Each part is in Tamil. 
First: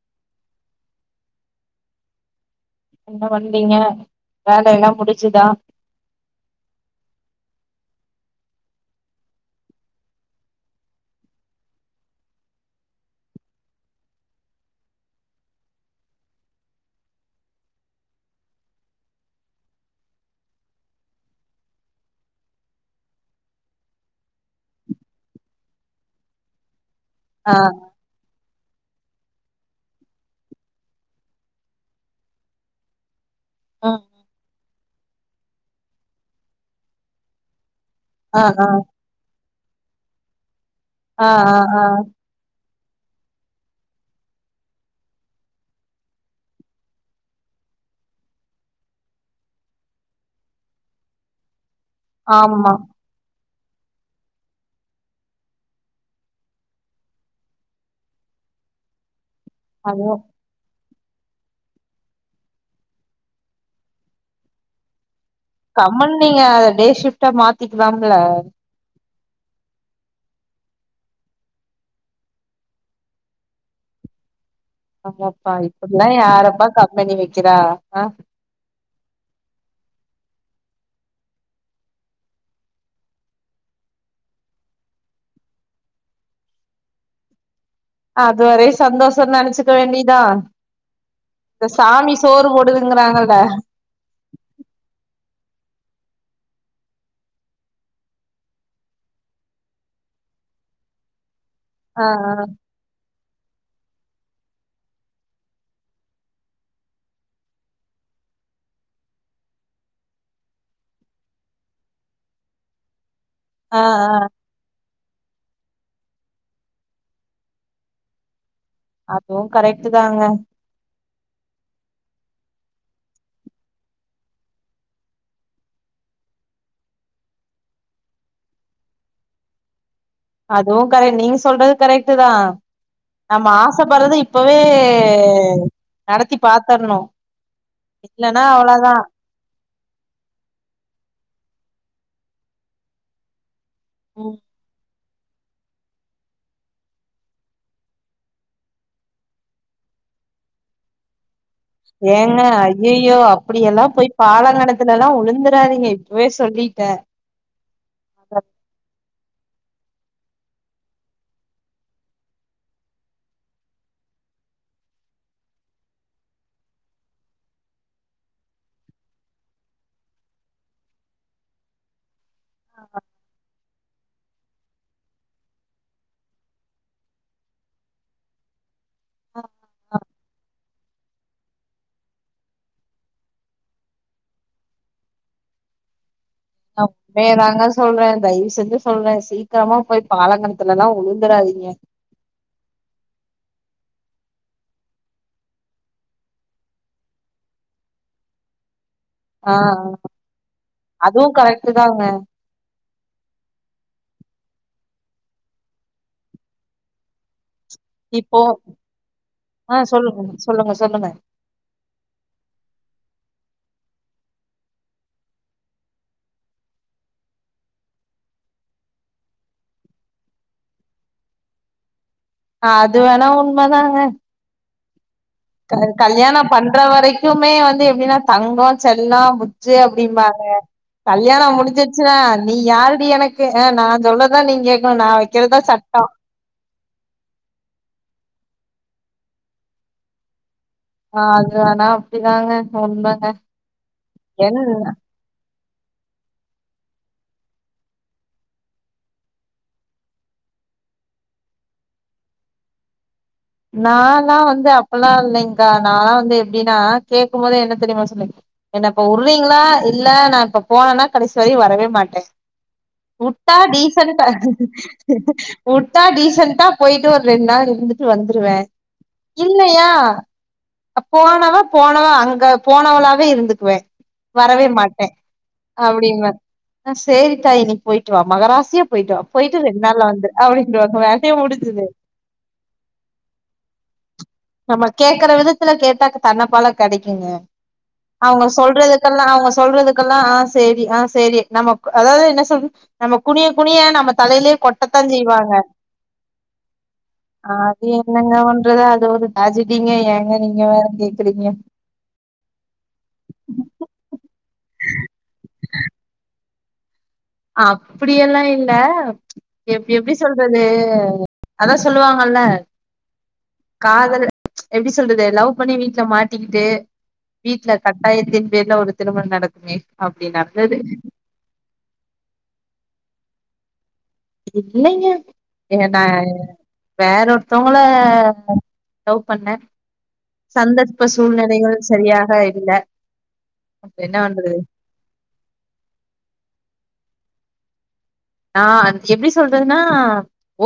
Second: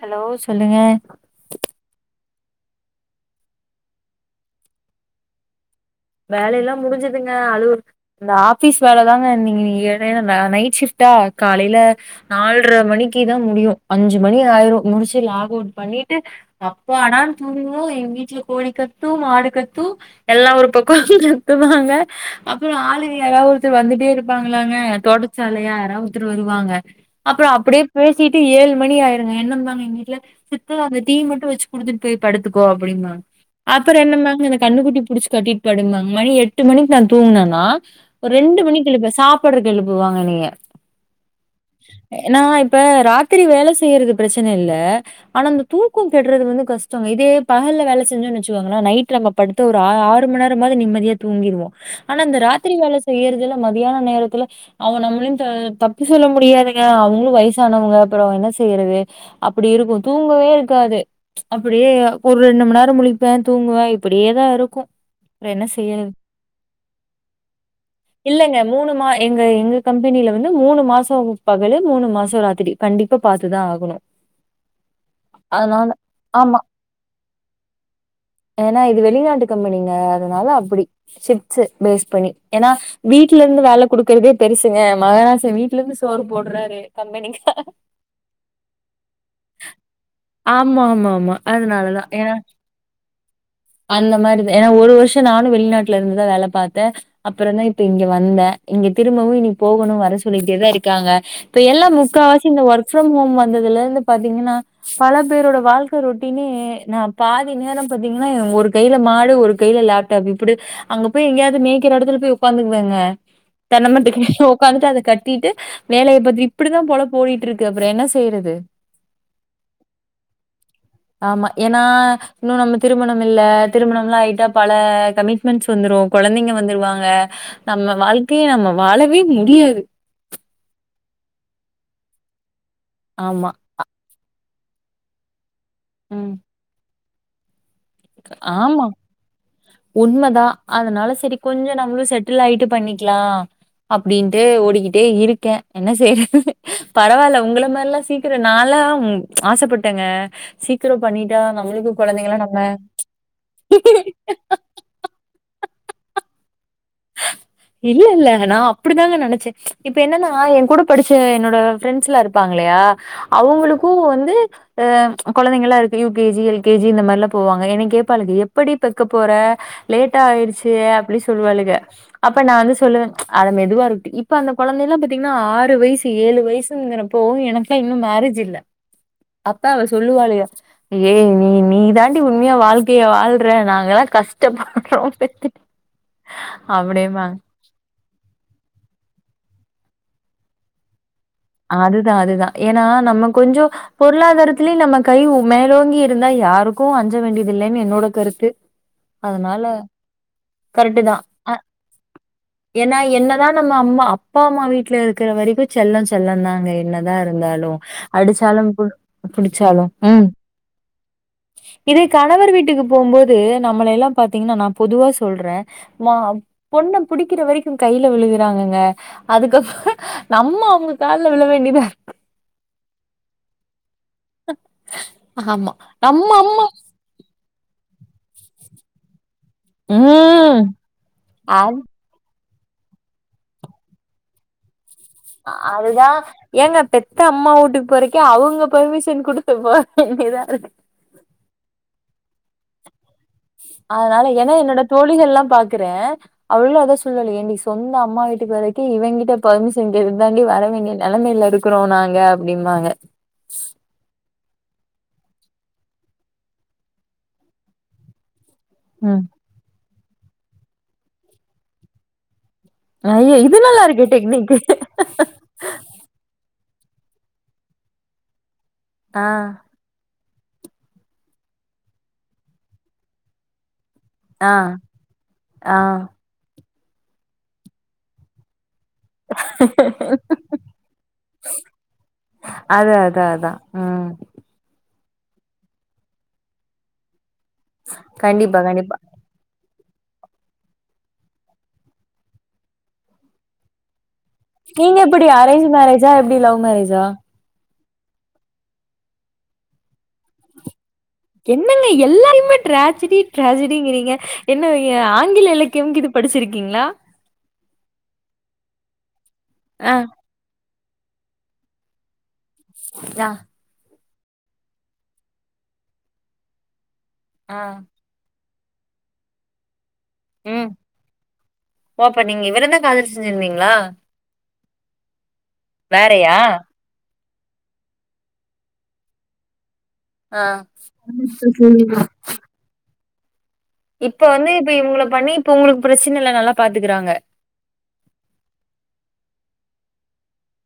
ஹலோ சொல்லுங்க என்ன பண்றிங்க வேல எல்லா முடிச்சுதா வேலயெல்லா முடிஞ்சுதுங்க அது வர்க் இந்த ஆஃபிஸ் வேல தாங்க இன்னிக்கி இன்னிக்கி எடைல ந நைட் ஷிஃப்ட்டா காலையில நால்ர மணிக்கு தா முடியு அஞ்சு மணி ஆயிரு முடிச்சு லாக் அவுட் பண்ணிட்டு அப்பாடானு தூங்குவோ எங் வீட்ல கோழி கத்து மாடு கத்து எல்லா ஒரு பக் கோ கத்துவாங்க அப்புறோ ஆளுங்க யாராது ஒருத்தர் வந்துட்டே இருப்பாங்களாங்க தொடு சலையா யாரா ஒருத்தர் வருவாங்க அப்புறோ ஆ அப்டியே பேசிட்டு ஏழு மணி ஆயிருங்க என்ன இருந்தாலு எங்க வீட்டுல சித்து அந்த டீ மட்டு வெச்சு குடுத்துட்டு போய் படுத்துக்கோ அப்டின்பா ஆ அப்புறோ என்னமாங்க இந்த கண்ணுக்குட்டி புடிச்சு கட்டிட்டு படுபாங்க மணி எட்டு மணிக்கு நா தூங்குனேனா ஒரு ஆ ரெண்டு ஆ மணிக்கு எழுப்ப சாப்புட்றக்கு எழுப்புவாங்க என்னைய ஆ ஆ ஆ நா இப்ப ராத்திரி வேல செய்யறது பிரச்சன இல்ல ஆனா அந்த தூக்கொ கெட்றது வந்து கஷ்டங்க இதே பகல்ல வேல செஞ்சோன்னு வெச்சுக்கோங்களே நைட்டு நம்ம படுத்து ஒரு ஆ ஆறு மண்நே ர மாது நிம்மதியா தூங்கிறுவோ ஆனா இந்த ஆமா ராத்திரி வேல செய்யறதுல மதியான நேரத்துல அவங்க நம்மளையு த தப்பு சொல்ல முடியாதுங்க அவுங்களு வயசானவங்க அப்புறோ என்ன செய்யறது அப்டி இருக்கு அதுவு தூங்கவே இருக்காது அப்டியே ஒரு ரெண்டு மணி நேர முழிப்பே தூங்குவே இப்டியேதா இருக்கு கம்முன் நீங்க அத டே ஷிஃப்ட்டா மாத்திக்குலாம்ல மூணு மா எங்க எங்க கம்பனியில வந்து மூணு மாசோ பகல் மூணு மாசோ ராத்திரி கண்டிப்பா பாத்துதா ஆகணு [inaudible] ஆமாப்பா இப்பில்லா யாரப்பா கம்பெனி வெக்கிறா ஆ ஏனா இது வெளிநாட்டு கம்பெனிங்க அதனால அப்டி ஷிப்ட்ஸு பேஸ் பண்ணி ஏனா வீட்லந்து வேல குடுக்கற்தே பெருசுங்க மகராசே வீட்லெந்து சோறு போட்றாரு எ கம்பெனிங்க அதுவரயு சந்தோஷன் நெனச்சுக்க வேண்டிதா ஆமா ஆமா ஆமா இந்த அதனாலதான் சாமி ஏன்னா சோறு போடுதுங்கறாங்கள அந்த மாரி தே ஏனா ஒரு வர்ஷோ நானு வெளிநாட்ல இருந்துதா வேல பாத்தே அப்றோந்தா இப்ப இங்க வந்தே இங்க திரும்பவு இனி போகனு வர சொல்லிட்டே தா இருக்காங்க இப்ப எல்லா ஆ முக்கா ஆ வாசி இந்த ஒர்க் ஃப்ரம் ஹோம் வந்ததுலெந்து பாத்தீங்கன்னா பல பேரோட வாழ்க்க ரொட்டீனே நா பாதி நேரோ பாத்தீங்கன்னா ஒரு கைல மா டு ஒரு கைல லேப்டாப் இப்டி அங்க போய் எங்கயாது மேய்க்ற எடத்துல போய் உக்காந்துக்குவேங்க ஆ தென்ன மரத்துக் ஆ கீழ ஒக்காந்துட்டு அது கட் டிட்டு வேலய பாத்து இப்டிதா பொழப்பு ஒடிட்ருக்கு அப்றோ என்ன செய்றது அதுவு கரெக்ட்டு தாங்க ஆமா ஏனா இன்னு நம்ம திருமணம் இல்ல திருமணம் லா ஆய்ட்டா பல கமிட்மென்ட்ஸ் வந்துரு கொழந்தைங்க வந்துருவாங்க நம்ம வாழ்க்கைய நம்ம வாழவே முடியாது அதுவு கரெக்ட் நீங்க சொல்றது கரெக்ட்டு தா நம்ம ஆமா. ஆ ச ப்பட்றதே இப்பவே ம். நடத்தி பாத்தர்னு ஆமா உண்மதா அதனால செரி கொஞ்சோ நம்ளு செட்டில்லாய்ட்டு பண்ணிக்லா ம் அப்டின்ட்டு ஓடிக்கி ட்டே இருக்கே என்ன செய்றது பரவால்ல உங்ள மார்லா சீக்கிரோ நா லா ஆசப்பட்டேங்க சீக்கிரோ பண்ணிட்டா நம்ளுக்கு கொழந்தைங்களா நம்ம ஐயோ அப்டி எல்லா போய் பாலங்கெணத்துலல்லா வுழுந்துறாதீங்க இப்பவே சொல்லிட்டே [inaudible] இல்லலெல்ல நா அப்டிதாங்க நெனச்சே இப்ப என்னன்னா என்க்கூட படிச்ச என்னோட ஃப்ரெண்ட்ஸ்ல்லா இருப்பாங்கல்லயா அவுங்களுக்கு வந்து ஆ கொழந்தைங்களாருக்கு U K G L K G இந்த மார்லா போவாங்க என்ன கேப்பாளுக எப்படி பெக்க போற லேட்டாயிருச்சு அப்டி சொல்லுவாளுக அப்ப நா வந்து சொல்லுவே அட மெதுவாருட்டி இப்ப அந்த கொழந்தைலா பாத்தீங்கன்னா ஆறு வய்சு ஏழு வய்சுங்றப்போ எனக்லா இன்னு மேரேஜ் இல்ல அப்ப அவ சொல்லுவாளுக ஏ நீ நீதா டி உண்மயா வாழ்க்கைய வாழ்ற நாங்கல்லா கஷ்டப்பட்றோ பெத்துட்டு நா உண்மய அப்படிம்பாங்க. தாங்க சொல்றே தய்வு செஞ்சு சொல்றே சீக்கிரமா போய் பாலங்கெணத்துலலா வுழுந்துறாதி அதுதா அதுதா ஏனா நம்ம கொஞ்சொ பொருளாதாரத்திலு நம்ம கை மேலோங்கி இருந்தா யாருக்கு அஞ்ச வேண்டிதில்லன் என்னோட கருத்து ஆ அதுனால கரெக்ட்டு தா அதுவு அ கரெக்ட்டு தாங்க ஏனா என்னதா நம்ம அம்மா அப்பாம்மா வீட்லருக்ற வரைக்கு செல்லோ செல்லோந்தாங்க என்னதா இருந்தாலு இப்போ அடிச்சாலும் பு ஆ புடிச்சாலு சொல்லுங்க ம் சொல்லுங்க சொல்லுங்க இதே கணவர் வீட்டுக்கு போம்போது நம்ளெல்லா பாத்தீங்கன்னா நா பொதுவா சொல்றே மா பொண்ண புடிக்கிற வரைக்கு கைல விழுகுறாங்கங்க அதுக்கப்றோ நம்ம அவுங்க கால்ல விழ வேண்டிதா அது வேணா உண்ம தாங்க ஆமா. க நம்ம கல்யாணம் அம்மா பண்ற வரைக் க்குமே வந்து எப்டினா தங்கோ செல்லோ புஜ்ஜு அப்டிம்பாங்க ம். கல்யாணம் அ முடிஞ்சிச் சினா நீ யாருடி எனக்கு அ நா சொல்லதா நீங் கேக்கணு நா வெக் அ அதுதா ஏங்க பெத்த அம்மா வூட்டுக் போறக்கே அவுங்க பெர்மிஷன் குடுத்து போ வேண்டியதா இருக்கு ஆ அது ஆனா அப்டிதாங்க உண்மங்க அதனால எனா என் என்னோட தோழிகள்லாம் பாக்கறே அவளுகுளு அதா சொல்லாளு ஏன்டி சொந்த அம்மா வீட்டுக்கு வரைக்கே இவைங்கிட்ட பெர்மிஷன் கேக்கத் தாண்டி வர வேண்டிய நெலமைல இருக் க்றோ நாங்க அப்டிம்பாங்க நாலா வந்து அப்பல்லா இல்லைங்க்கா நாலா வந்து எப்டினா கேக்கும்போதே என்னத் தெரியுமா சொல்லி என்ன இப்ப ம் உர்றீங்ளா இல்ல நா இப்ப போனனா கடைசி வரையு வரவே மாட்டே ஐய உட்டா இது நல்லா இருக்கே டீசன்ட்ட டெக்னிக்கு உட்டா டீசண்ட்டா போயிட்டு ஒரு ரெண் நாள் இருந்துட்டு வந்துருவே ஆ இல்லயா அப் போனவேப் போனவே அங்க போனவளாவே இருந்துக்வே ஆ வரவே மாட்டே ஆ அப்டிம்பே ஆ சேரித்தாயி நீ போயிட்டுவா மகராசியாப் போயிட்டுவா போயிட்டு ரெண் நாள்ல வந்துரு அப்டின்டுவாங்க வேலையே முடிஞ்சிது அது அது அதா ம் நம்ம கேக்கற விதத்துல கேட்டா தன்னப் போல கெடைக்குங்க அவுங்க கண்டிப்பா கண்டிப்பா சொல்றதுக்கெல்லா அவுங்க சொல்றதுக் கெல்லா ஆ சேரி ஆ சேரி நமக் அதாவ்து என்ன சொல்ற நம்மக் குனியக் குனிய நம்மத் நீங்க எப்டி அரேஞ்ச் மேரேஜா எப்டி லவ் மேரேஜா அது என்னங்க ஒன்றது அது ஒரு தேஜடீங்க ஏங்க நீங்க வேற கேக் என்னங்க எல்லாரையுமேட் டிராஜெடி டிராஜெடிங்கிறீங்க என்ன நீங்க ஆங்கில இலக்கியம்கிது படிச்சிருக்கீங்ளா அப்டியெல்லா இல்ல ஆ எப்டி எப்டிச் சொல்றது அதா சொல்லுவாங்கல்ல ரா காதல எப்டி சொல்றது லவ் பண்ணி வீட்ல மாட்டிகிட்டு ஆ வீட்ல கட் ட்டாயத்தின் பேர்ல ஒரு திருமண் நடக்குமே அப்டி ம். நடந்தது ஓ அப்ப நீங்க இவரந்தா காதல் செஞ்சிருந்தீங்ளா இல்லைங்க எ நா வேறயா? வேற ஒருத்தவுங்கள லவ் பண்ணே ஆ. சந்தர்ப்ப சூழ்நிலைகள் சரியாக இல்ல என்ன இப்ப பண்றது வந்து இப்ப இவுங்கள பண்ணி இப்ப உங்ளுக்கு பிரச்சன இல்ல நல்லா பாத்துகறாங்க ஆ அது எப்டி சொல்றதுனா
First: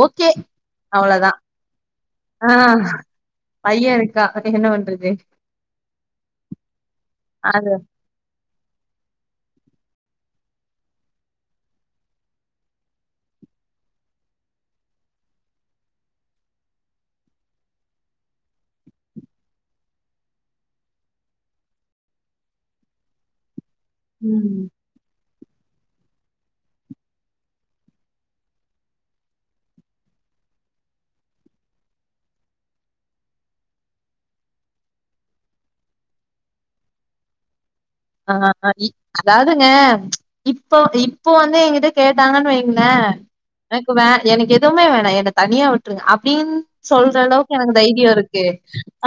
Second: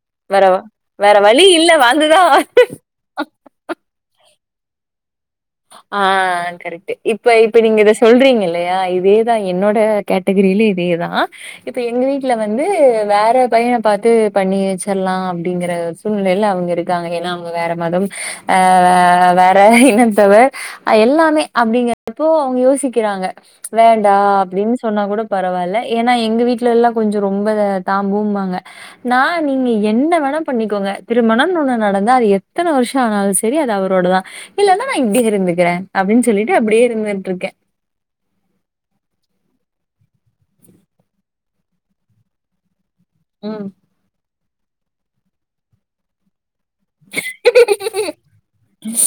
ஓகே வேற வ வேற அவ்ளதா வழி இல்ல வந்துதான் அ பைய இருக்கா என்ன வண்றது ஆ கரெக்ட்டு இப்ப இப்ப அது நீங்க இதச் சொல்றீங்கில்லயா இதேதா என்னோட கேட்டகரில இதேதா இப்ப எங்க வீட்ல வந்து வேற பையன பாத்து பண்ணி வச்சர்லா அப்டிங்கிற சூழ்நிலைல அவுங்க இருக்காங்க எனா அவுங்க வேற மதம் அ அ வேற இனம் த்தவ அ எல்லாமே அப்டிங்கறப்போ அவுங்க யோசிக்கிறாங்க வேண்டா ம் அப்டின்ச் சொன்னா கூட பரவால்ல எனா எங்க வீட்ல எல்லா கொஞ்சோ ரொம்ப தாம்பூம்பாங்க நா நீங்க என்ன வேணா பண்ணிக்கோங்க திருமணம்னு ஒன்னு நடந்தா அது எத்தன வருஷோ ஆனாலு செரி அது அவரோடதா இல்லனா நா இப்டி இருந்துகிறே அப்டின் சொல்லிட்டு அப்டியே இருந்துட்ருக்கே ஆ ஆ இ அதாதுங்க இப்போ இப்போ வந்து ஏங்கிட்ட கேட்டாங்கனு வைங்களே ம் க்குவ எனக்கு எதுவுமே வேணா என்ன தனியா விட்டுருங்க அப்டின் சொல்ற அளவுக்கு எனக்கு தைரியோ இருக் கு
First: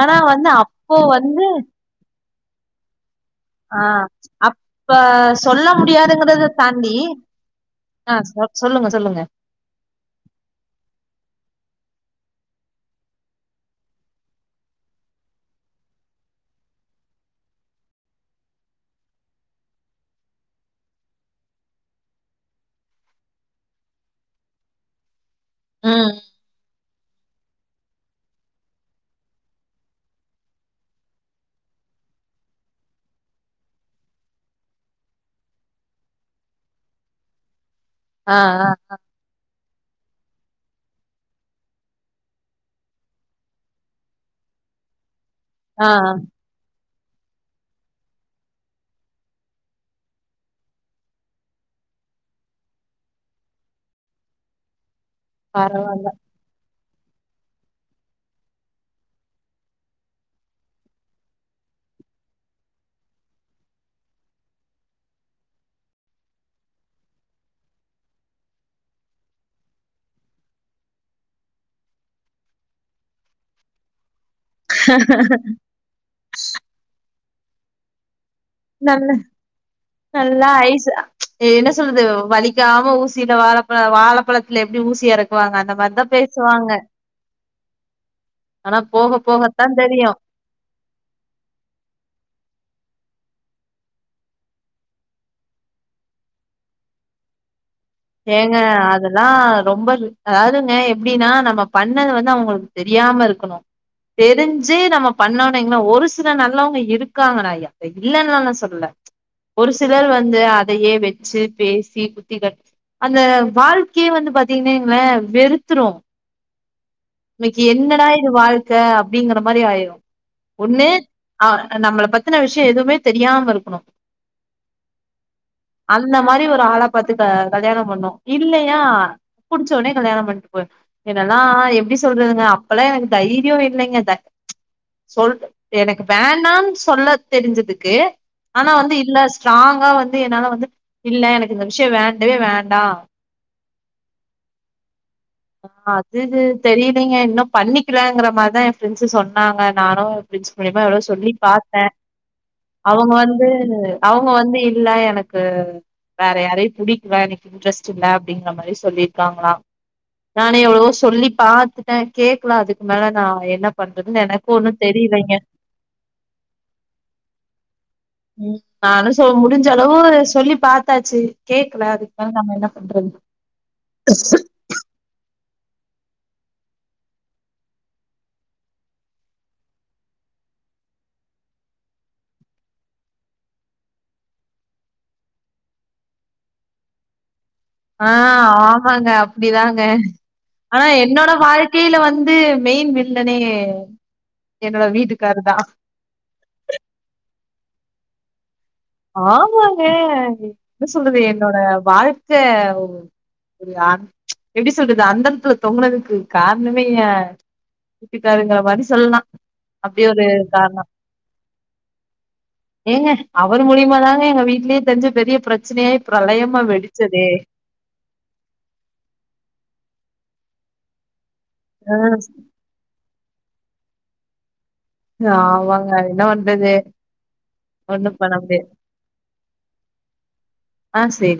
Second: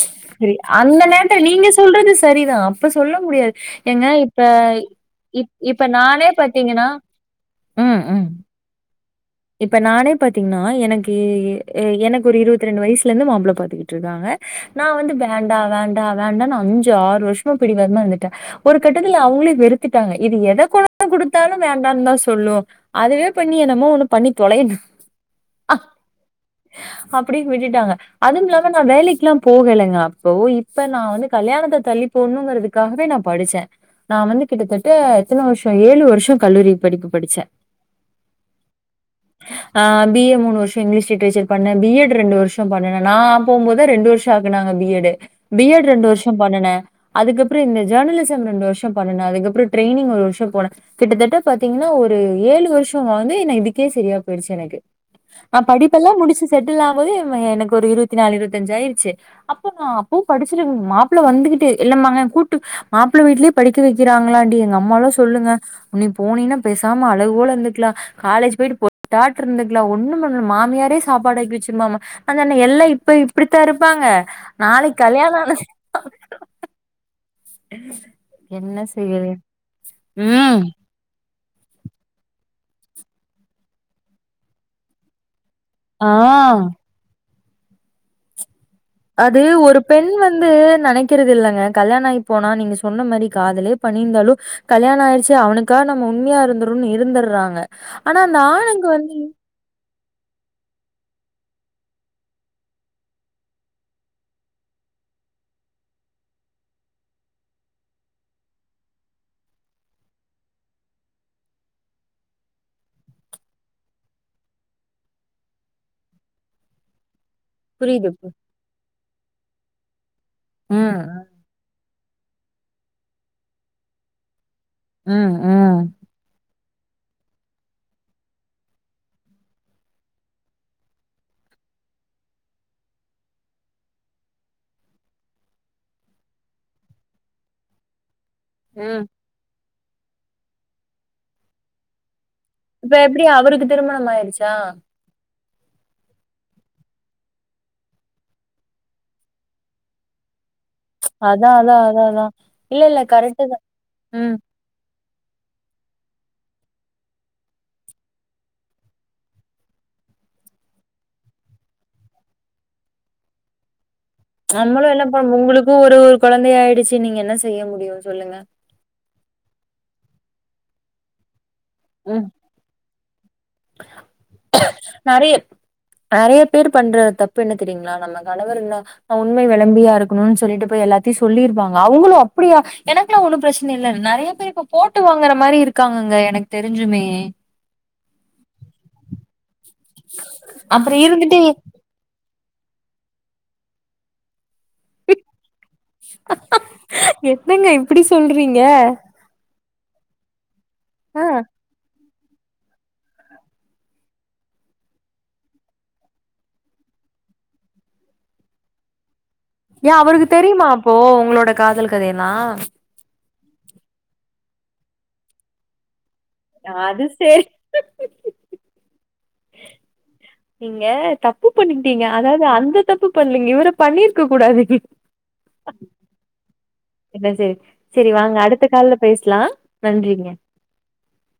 ஆனா வந்து சரி அப்போ அந்த நேரத்துல வந்து நீங்க சொல்றது சரிதா அப்ப சொல்ல முடியா ஆ அப்ப சொல்ல இப்ப நானே முடியாதுங்கறத பாத்தீங்கன்னா தாண்டி ஆ சொல் சொல்லுங்க சொல்லுங்க இப்போ நானே பாத்தீங்கன்னா எனக்கு அ எனக்கு ஒரு இருவத்து ரெண்டு வயசுல இருந்து மாப்ள பாத்துக்கிட்ருக்காங்க நா வந்து வேண்டா வேண்டா வேண்டானு அஞ்சு ஆறு வருஷோ பிடிவாதமா இருந்துட்டே ஒரு கட்டத்துல அவங்களே வெறுத்துட்டாங்க இது எத கொண்டாந்து குடுத்தாலு வேண்டாம்னு தா சொல்லு அதுவே பண்ணி எனமோ ஒண்ணு பண்ணி தொலையடு ஆ ம் அப்டின் விட்டுட்டாங்க அதுவுமில்லாம நா வேலைக்கெல்லா போகலங்க அப்போ இப்ப நா வந்து கல்யாணத்த தள்ளிப் பொண்ணுங்கிறதுக்காகவே நா படிச்சே நா வந்து கிட்டத்தட்ட எத்தன வருஷோ ஏழு வருஷோ கல்லூரி படிப்பு படிச்சே ஆ ஆ ஆ ஆ பி ஏ மூணு வருஷோ இங்கிலீஷ் லிட்ரேச்சர் பண்ணே பி எட் ரெண்டு வருஷோ பண்ணுணே நா போம்போது ரெண்டு வருஷோ ஆக்குனாங்க பி எடு பி எடு ஆ ரெண்டு வருஷோ பண்ணுணே அதுக்கப்றோ இந்த ஜர்னலிஸ்ஸம் ரெண்டு வருஷோ பண்ணுனே அதுக்கப்றோ ட்ரைனிங் ஒரு வருஷோ போனே கிட்டத்தட்ட பாத்தீங்கன்னா ஒரு ஏழு வருஷோவாது என்ன இதி கே செரியா போயிடுச்சு எனக்கு நா பரவால்ல படிப்பெல்லாம் முடிச்சு செட்டில் ஆம்போது எனக்கு ஒரு இருவத்தி நாலு இருவத்தஞ்சு ஆய்றுச்சு அப்போ நா அப்பவு படிச்சிரு மாப்பிள்ள வந்துகிட்டு இல்லமாங்க கூட்டு மாப்ள வீட்லே படிக்க வைக்றாங்களான்டி எங்க அம்மால்லா சொல்லுங்க நீ போனீனா பேசாம அழகுபோல இருந்துக்கலா காலேஜ் போயிட்டு போட் [inaudible] டாட் இருந்துக்கலா ஒண்ணு பண்ண மாமியாரே சாப்பாடு ஆக்கி வச்சுறுமாம்மா அதான எல்லா இப்ப இப்டித்தா இருப்பாங்க நாளைக் கல்யாணோ ஆனது உ [inaudible] நல்ல நல்லா ம் ஐசு என்ன சொல்றது வலிக்காம ஊசில வாழப்பழ வாழப்பழத்துல எப்டி ஊசிய இறக்குவாங்க அந்த மார்தா ஆ பேசுவாங்க ஆனா போக அது போகத்தா ஒரு பெண் தெரியு வந் து நெனக்கறது இல்லங்க கல்யாண ஆகி போனா நீங்க சொன்ன மாரி காதலே பண்ணிருந்தாலு கல்யாணோ ஆய்றுச்சு அவனுக்கா நம்ம உண்மயா இருந்துருனு இருந்துடுறாங்க ஏங்க அதெல்லா ரொம்ப ரி அதாதுங்க எப்டினா நம்ம பண்ணது வந்து அவங்களுக்கு தெரியாம இருக்கணு தெரிஞ்சு நம்ம பண்ணோனு வைங்கலே ஒரு சில நல்லவங்க இருக்காங்க நா இல்லனுலா நா சொல்லல ஒரு சிலர் வந்து அதயே வெச்சு பேசி குத்தி காட்டி அந்த வாழ்க்கயே வந்து பாத்தீங்கனேங்ளே வெறுத்துரு இன்னைக்கு என்னடா புரியுது. இது வாழ்க்க அப்டிங்கற மாரி ஆய்று ஒண்ணு ம் ஆ நம்மள பத்தின விஷயோ எதுமே தெரியாமருக்கணு ம் ம் அந்த மாரி ஒரு ஆள பாத்து க கல்யாணோ பண்ணு இல்லயா புடிச்சோனே கல்யாணம் பண்ட்டு போய்னு என்னான எப்டி சொல்றதுங்க அப்ல்லா எனக்கு தைரியோ இல்லங்க சொல்ட்டே எனக்கு வேணான்னு சொல்ல தெரிஞ்சதுக்கு ஆனா வந்து ம். இல்ல ஸ்ட்ராங்கா வந்து என்னால வந்து இல்ல எனக்கு இந்த விஷயோ வேண்டவே வேண்ட இப்ப எப்டி அவருக்கு திருமணம் ஆயிடுச்சா அது தெரியலங்க இன்னு பண்ணிக்கலங்கிற மாதிரிதா என் ஃப்ரெண்ட்ஸ் சொன்னாங்க நானு பிரண்ஸ் மூல்லிமா எவ்வளோ சொல்லி அதா அதா பாத்தே அதா அதா. இல்ல இல்ல அவுங்க கரெக்ட்டு வந்து தான். அவுங்க ம். வந்து இல்ல எனக்கு வேற யாரையு புடிக்குவேன எனக்கு இன்ட்ரெஸ்ட் இல்லை அப்டிங்கிற மாதிரி சொல்லியிருக்காங்களா நானே எவ்ளவோ சொல்லி பாத்தே கேட்கலா அதுக்கு மேல நா என்ன பண்றதுன்னு என நம்மளு என்ன ப உங்களுக்கு ஒரு குழந்தைய ஆயிடுச்சு நீங்க என்ன செய்ய முடியு சொல்லுங்க ம் நானு சொ முடிஞ்ச அளவு சொல்லி பாத்தாச்சு கேக்கல அதுக்கு ம் மேல நம்ம என்ன பண்றது நெறைய நெறைய பேரு பண்ற தப்பு என்ன தெரியுங்களா நம்ம கணவர் என்ன உண்மை விளம்பியா இருக்கணு சொல்லிட்டு போய் எல்லாத்தையு சொல்லியிருவாங்க அவங்களு அப்டியா எனக்கேல்லா ஒண்ணு பிரச்சனை இல்லை நெறைய பேரு இப்ப போட்டு வாங்கற மாதிரி இருக்காங்கங்க எனக்கு தெரிஞ்சுமே ஆ ஆமாங்க அப்டிதாங்க ஆனா அப்புறம் என்னோட இருந்துட்டு வாழ்க் கையில வந்து மெயின் வில்லனே என்னோட வீட்டுக்காருதா என்னங்க இப்டி சொல்றீங்க ஆமாங்க என்ன ஆ சொல்றது என்னோட வாழ்க்க யா எப்டி சொல்றது அந்தரத்துல தொங்குனதுக்கு காரணமே எ என் வீட்டுக்காருங்க மாரி சொல்லலா ஏ அப்டி ஒரு அவருக்கு தெரியுமா காரணோ அப்போ உங்களோட காதல் கதைலா ஏங்க அவர் மூலியமாதாங்க எங்க வீட்லயே தெரிஞ்சு பெரிய பிரச்சனையா பிரளயமா அது வெடிச்சதே சரி நீங்க தப்பு பண்ணிட்டீங்க அதாவது அந்த தப்பு பண்லீங்க இவரு பண்ணியிருக்க கூடாது ஆமாங்க என்ன பண்றது என்ன செய் செரி ஒண்ணும் பண்ண வாங்க அடுத்த முடியாது கால்ல பேசலா நன்றிங்க ஆ செரி